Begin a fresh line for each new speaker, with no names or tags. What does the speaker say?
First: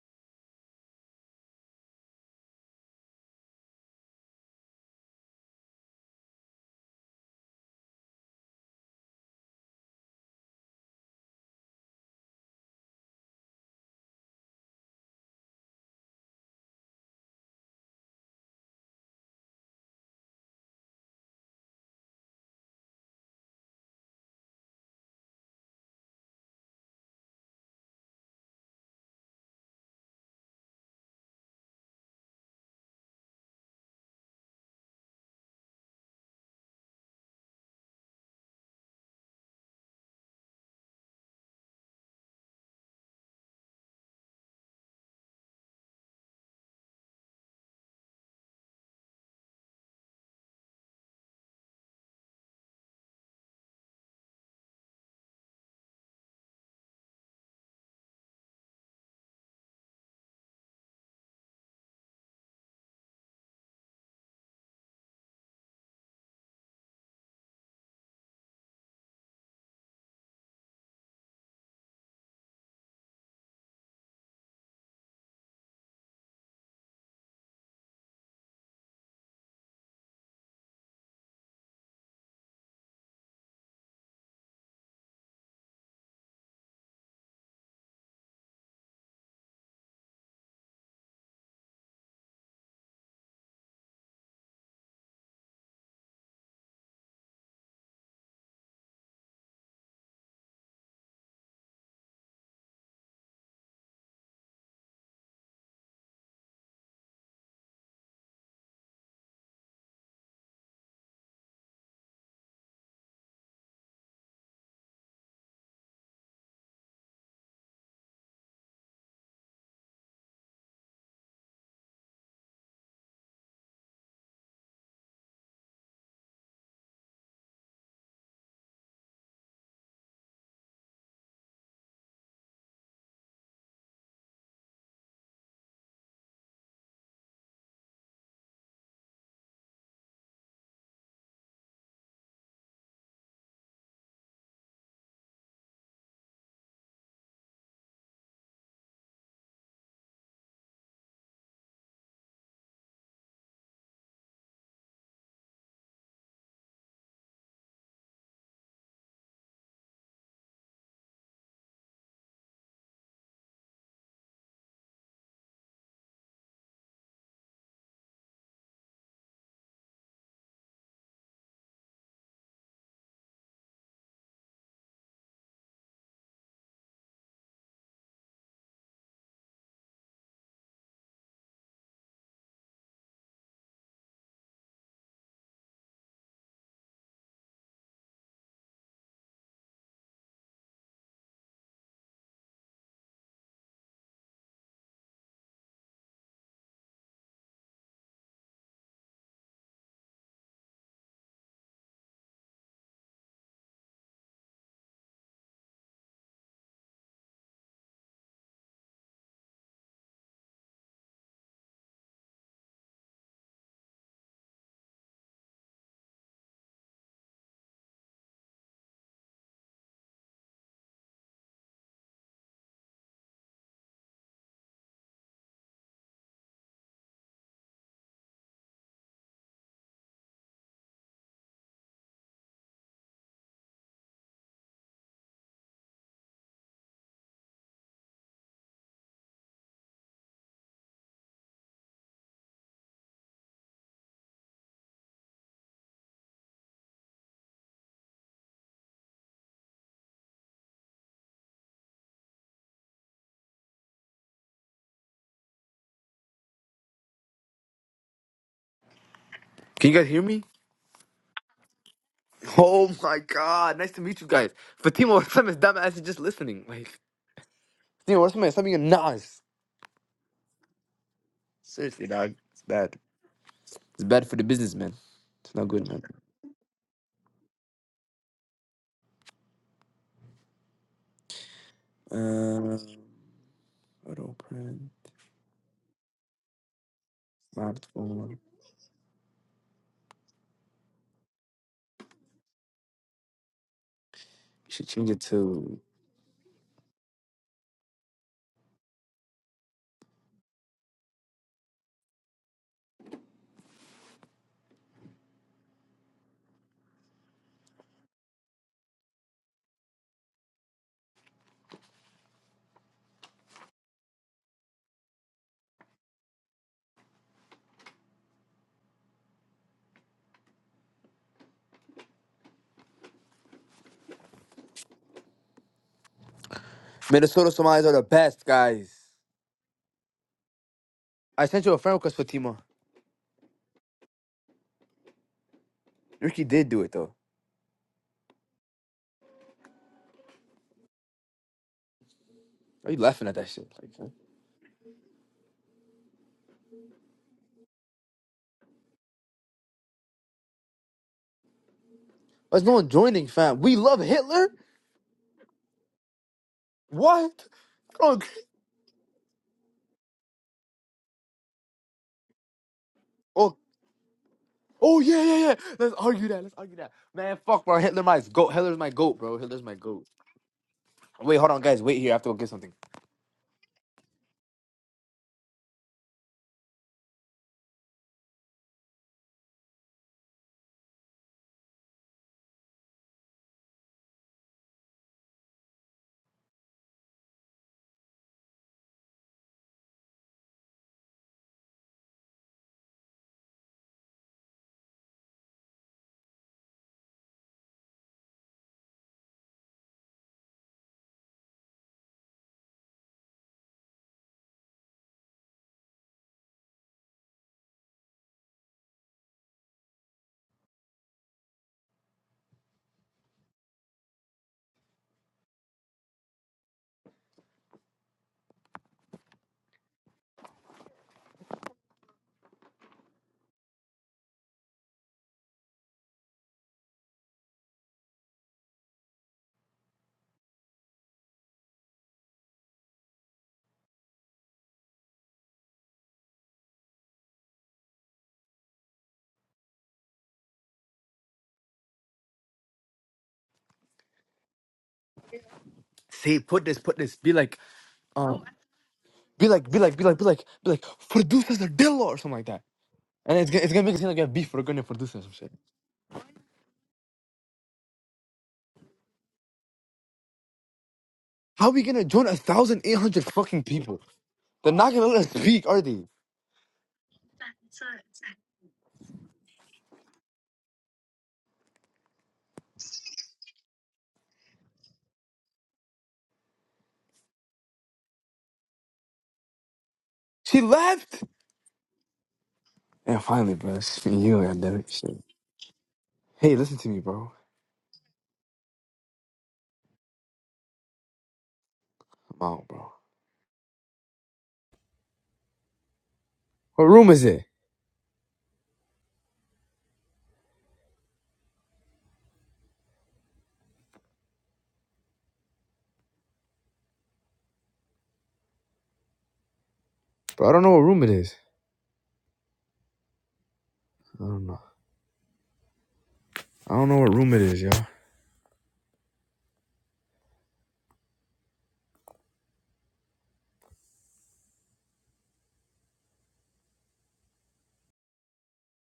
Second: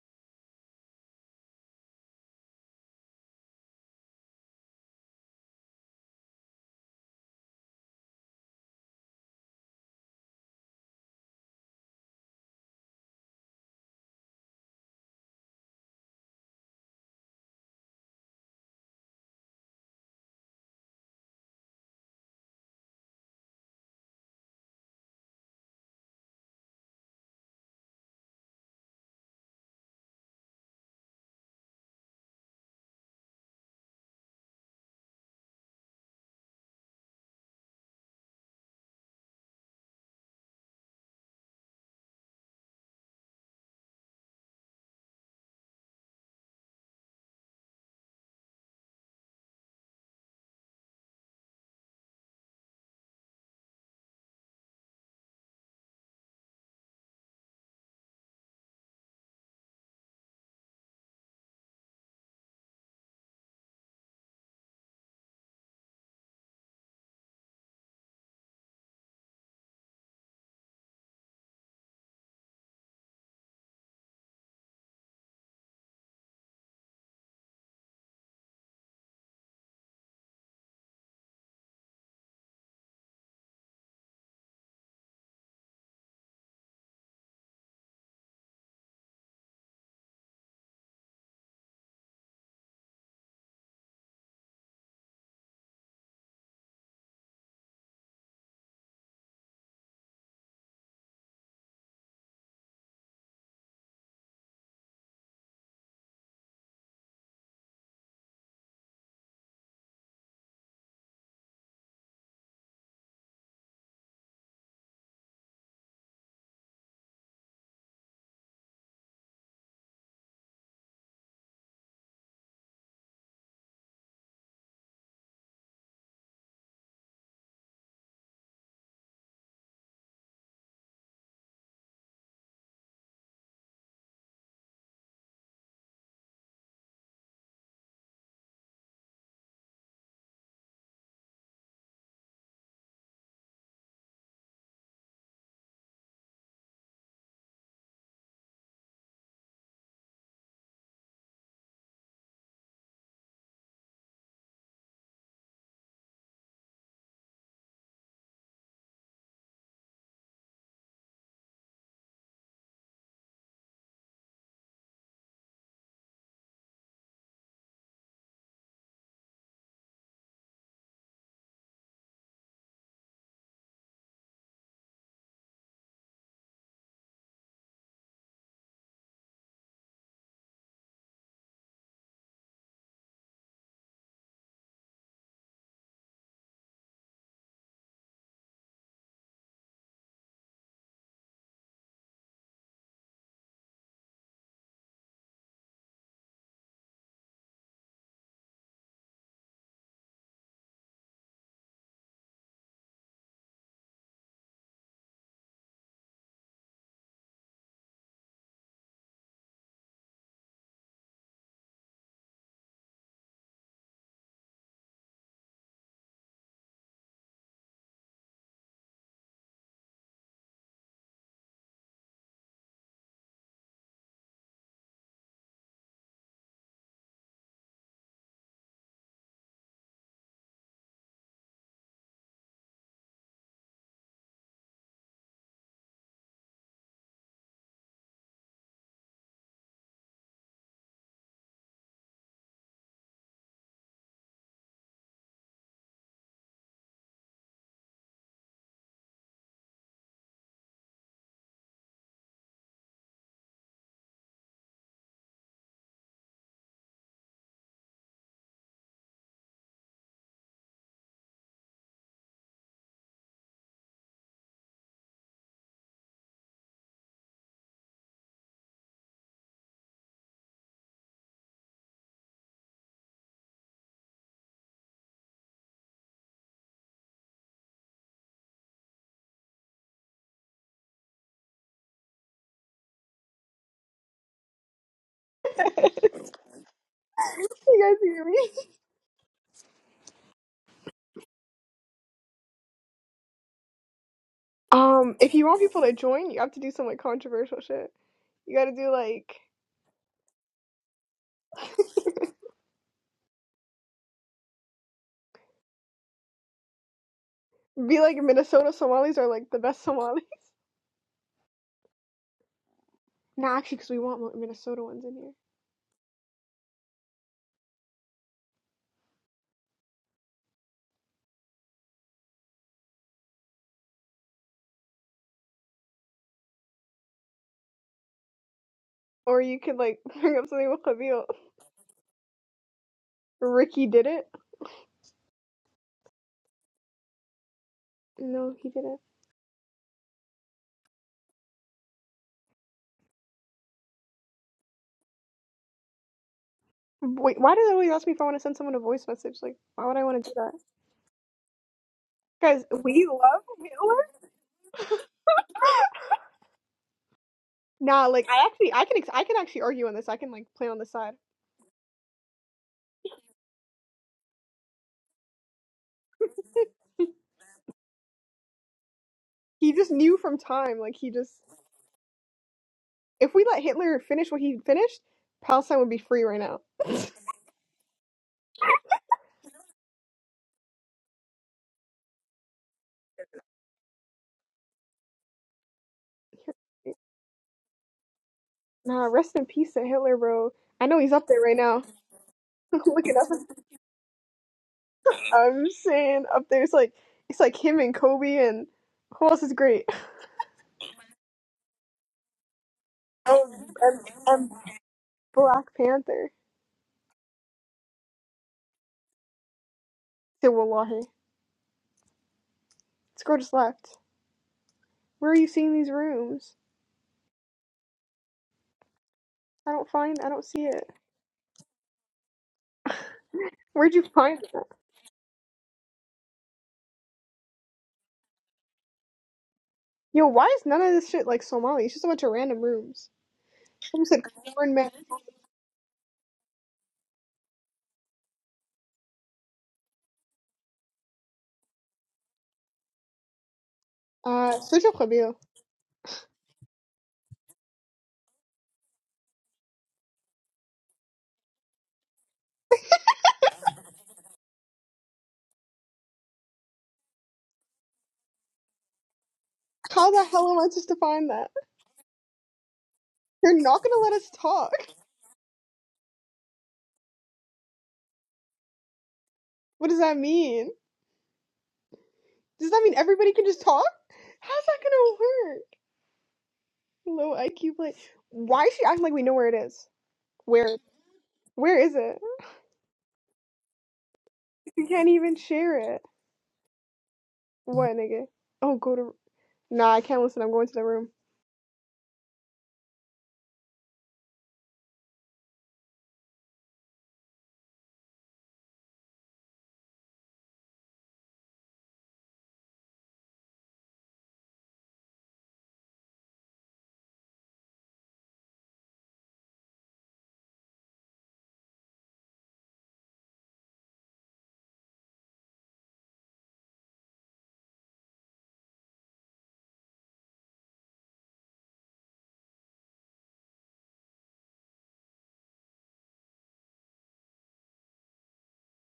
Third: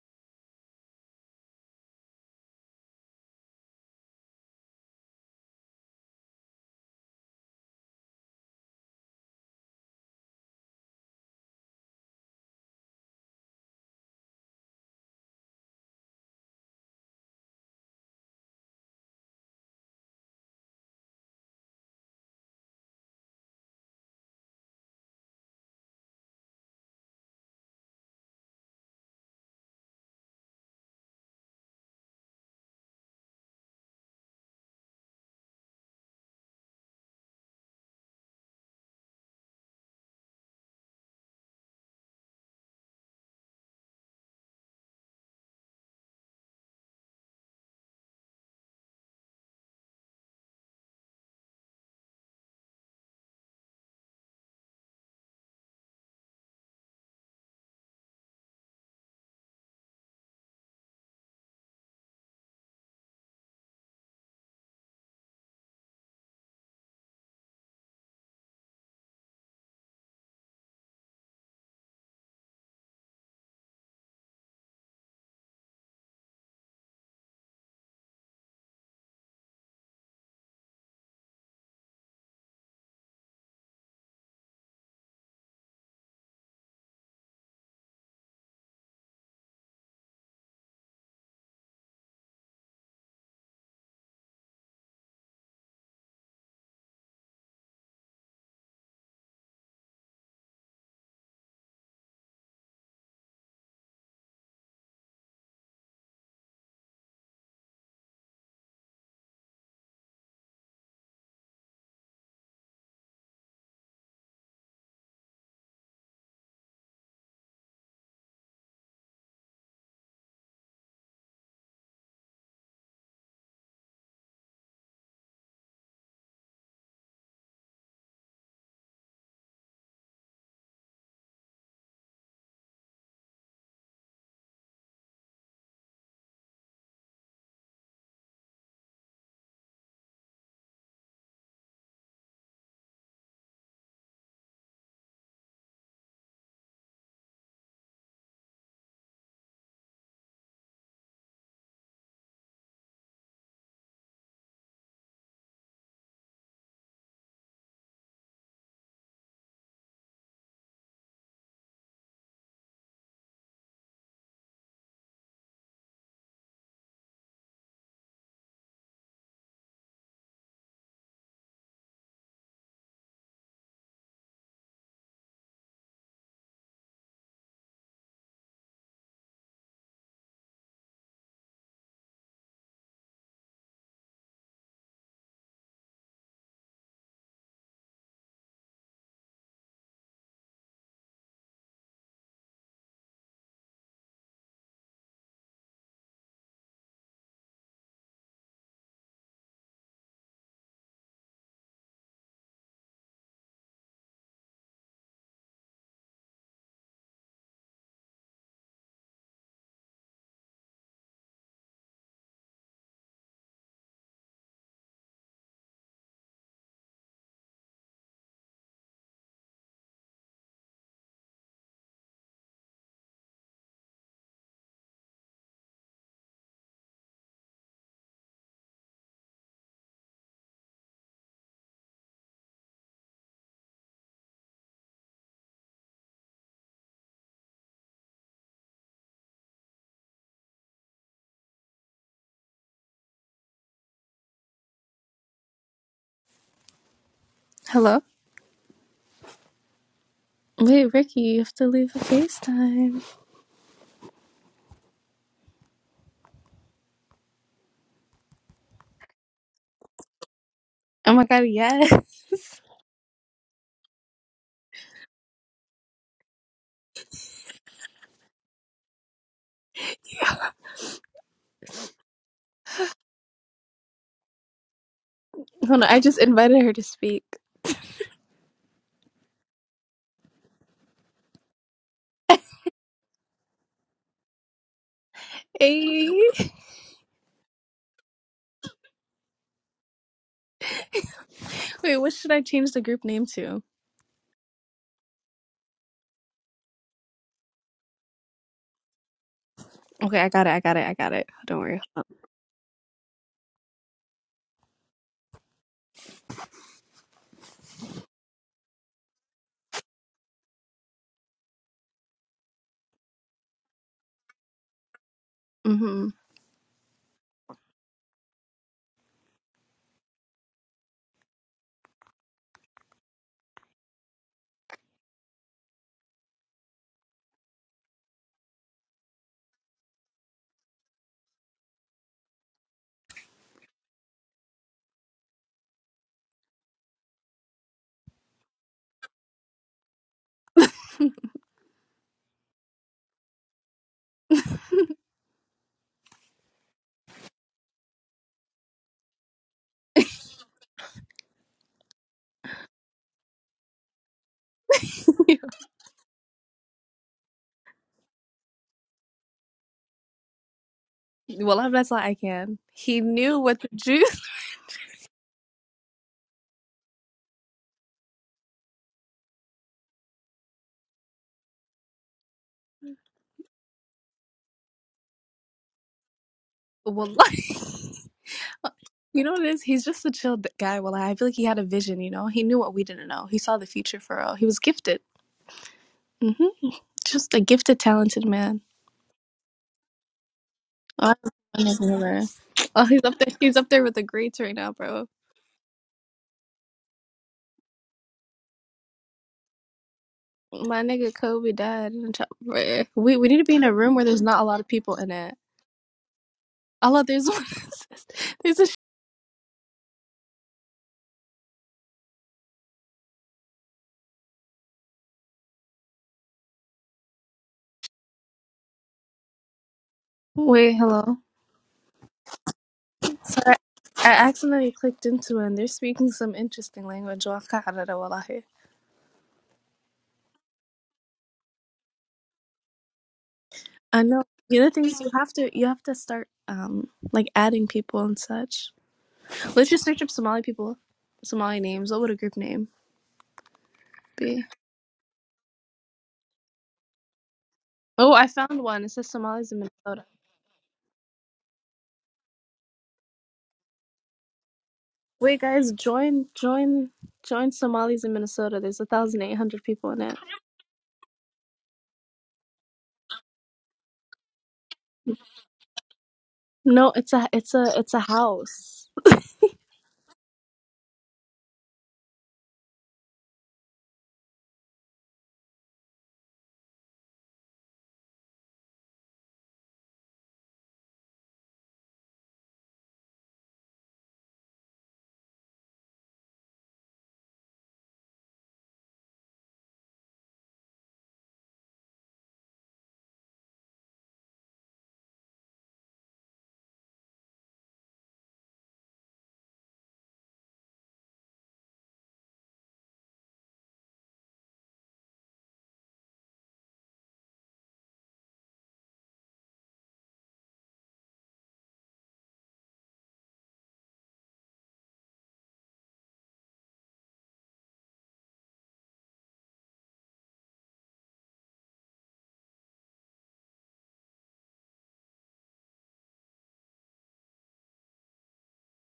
Hello? Wait, Ricky, you have to leave a FaceTime.
Can you guys hear me?
Oh my god, yes.
Oh my god, nice to meet you guys. Fatima, what's up? It's dumbass is just listening. Like, Fatima, what's up? It's something nice. Seriously, dog. It's bad. It's bad for the business, man. It's not
Hold
good,
on, I
man.
just invited her to speak.
Um, auto print,
You
Hey.
guys hear
smartphone. You
me?
Wait, what should I change the group name to?
should change
Um,
it
if you want
to
people to join, you have to do some like controversial shit. You gotta do like
Okay, I got it, I got it, I got it. Don't worry.
be like Minnesota Somalis are like the best Somali. Nah, actually, because we want more Minnesota ones in here.
Mm-hmm.
Minnesota Somalis are the best, guys.
Or you could like bring up something with Khalil.
I sent you a friend request, Fatima.
Ricky did it.
Ricky did do it, though.
No, he didn't.
Why Are you laughing at that shit? Like, huh?
Wait, why do they always ask me if I want to send someone a voice message? Like, why would I want to do that?
why is
Guys,
no one
we
joining,
love
fam? We love
Hitler.
Hitler? What?
Nah,
Okay.
like I actually, I can, ex- I can actually argue on this. I can like play on the side.
Well, I've that's all I can. He knew
Okay.
what the juice
Oh yeah, yeah, yeah. Let's argue that. Let's argue that. Man, fuck, bro. Hitler my goat. Hitler's my goat, bro. Hitler's
He
my
just
goat.
knew from time. Like he just
Wait, hold on, guys. Wait here. I have to go get something.
If we let Hitler finish what he finished, Palestine would be free right now.
Well, You know what it is? He's just a chill d- guy. Well, I feel like he had a vision, you know? He knew what we didn't know. He saw the future for all. He was gifted. Mm-hmm. Just a gifted, talented man.
Nah, rest in peace to Hitler, bro. I know he's
Oh,
up there right
my nigga,
now.
Oh, he's
Look it
up
up,
there. He's up there with the greats right now, bro.
I'm just saying up there. It's like it's like him and Kobe and who else is great?
My nigga Kobe died. In a chop- bruh. we we need to
Oh,
be in a room
and,
where there's not a
and
lot of people in it.
Black Panther.
Allah, there's one. there's a.
Say wallahi, scroll just left. Where are you seeing these rooms? I don't find. I don't see
Wait,
it.
hello. Sorry,
Where'd you
I
find it?
accidentally clicked into it. and They're speaking some interesting language. Waqa'arara wallahi.
Yo, why is none of this shit like Somali? It's just a bunch of random rooms.
I
I said
know. The other
corn
thing
man.
is you have to you have to start um like adding people and such. Let's just search up Somali people, Somali names. What would a group name be?
Uh, switch up Khabil.
Say, put this, put this. Be like,
Oh, I
um,
found one. It says
be
Somalis in
like, be like,
Minnesota.
be like, be like, be like. Producers are dillo or something like that. And it's gonna, it's gonna make it seem like we have beef. We're gonna produce or some
Wait,
shit.
guys, join, join, join Somalis in Minnesota. There's a thousand eight hundred people in
How
it.
the hell am I supposed to find that?
How we gonna join a thousand eight hundred
You're
fucking
not gonna
people?
let us talk.
They're not gonna let us speak, are they?
No, it's a, it's a, it's a house.
What does that mean? Does that mean everybody can just talk? How's that gonna work? Low IQ play. Why is she acting like we know where it is?
She
Where?
left.
Where is it?
Yeah, finally, bro. It's just me and you,
You
goddammit.
can't
Shit.
even share it.
Hey, listen to me, bro.
What, nigga? Oh, go to. Nah, I can't listen. I'm going to the room.
I'm out, bro. What room is it, bro? I don't know what room it is. I don't know. I don't know what room it is, y'all.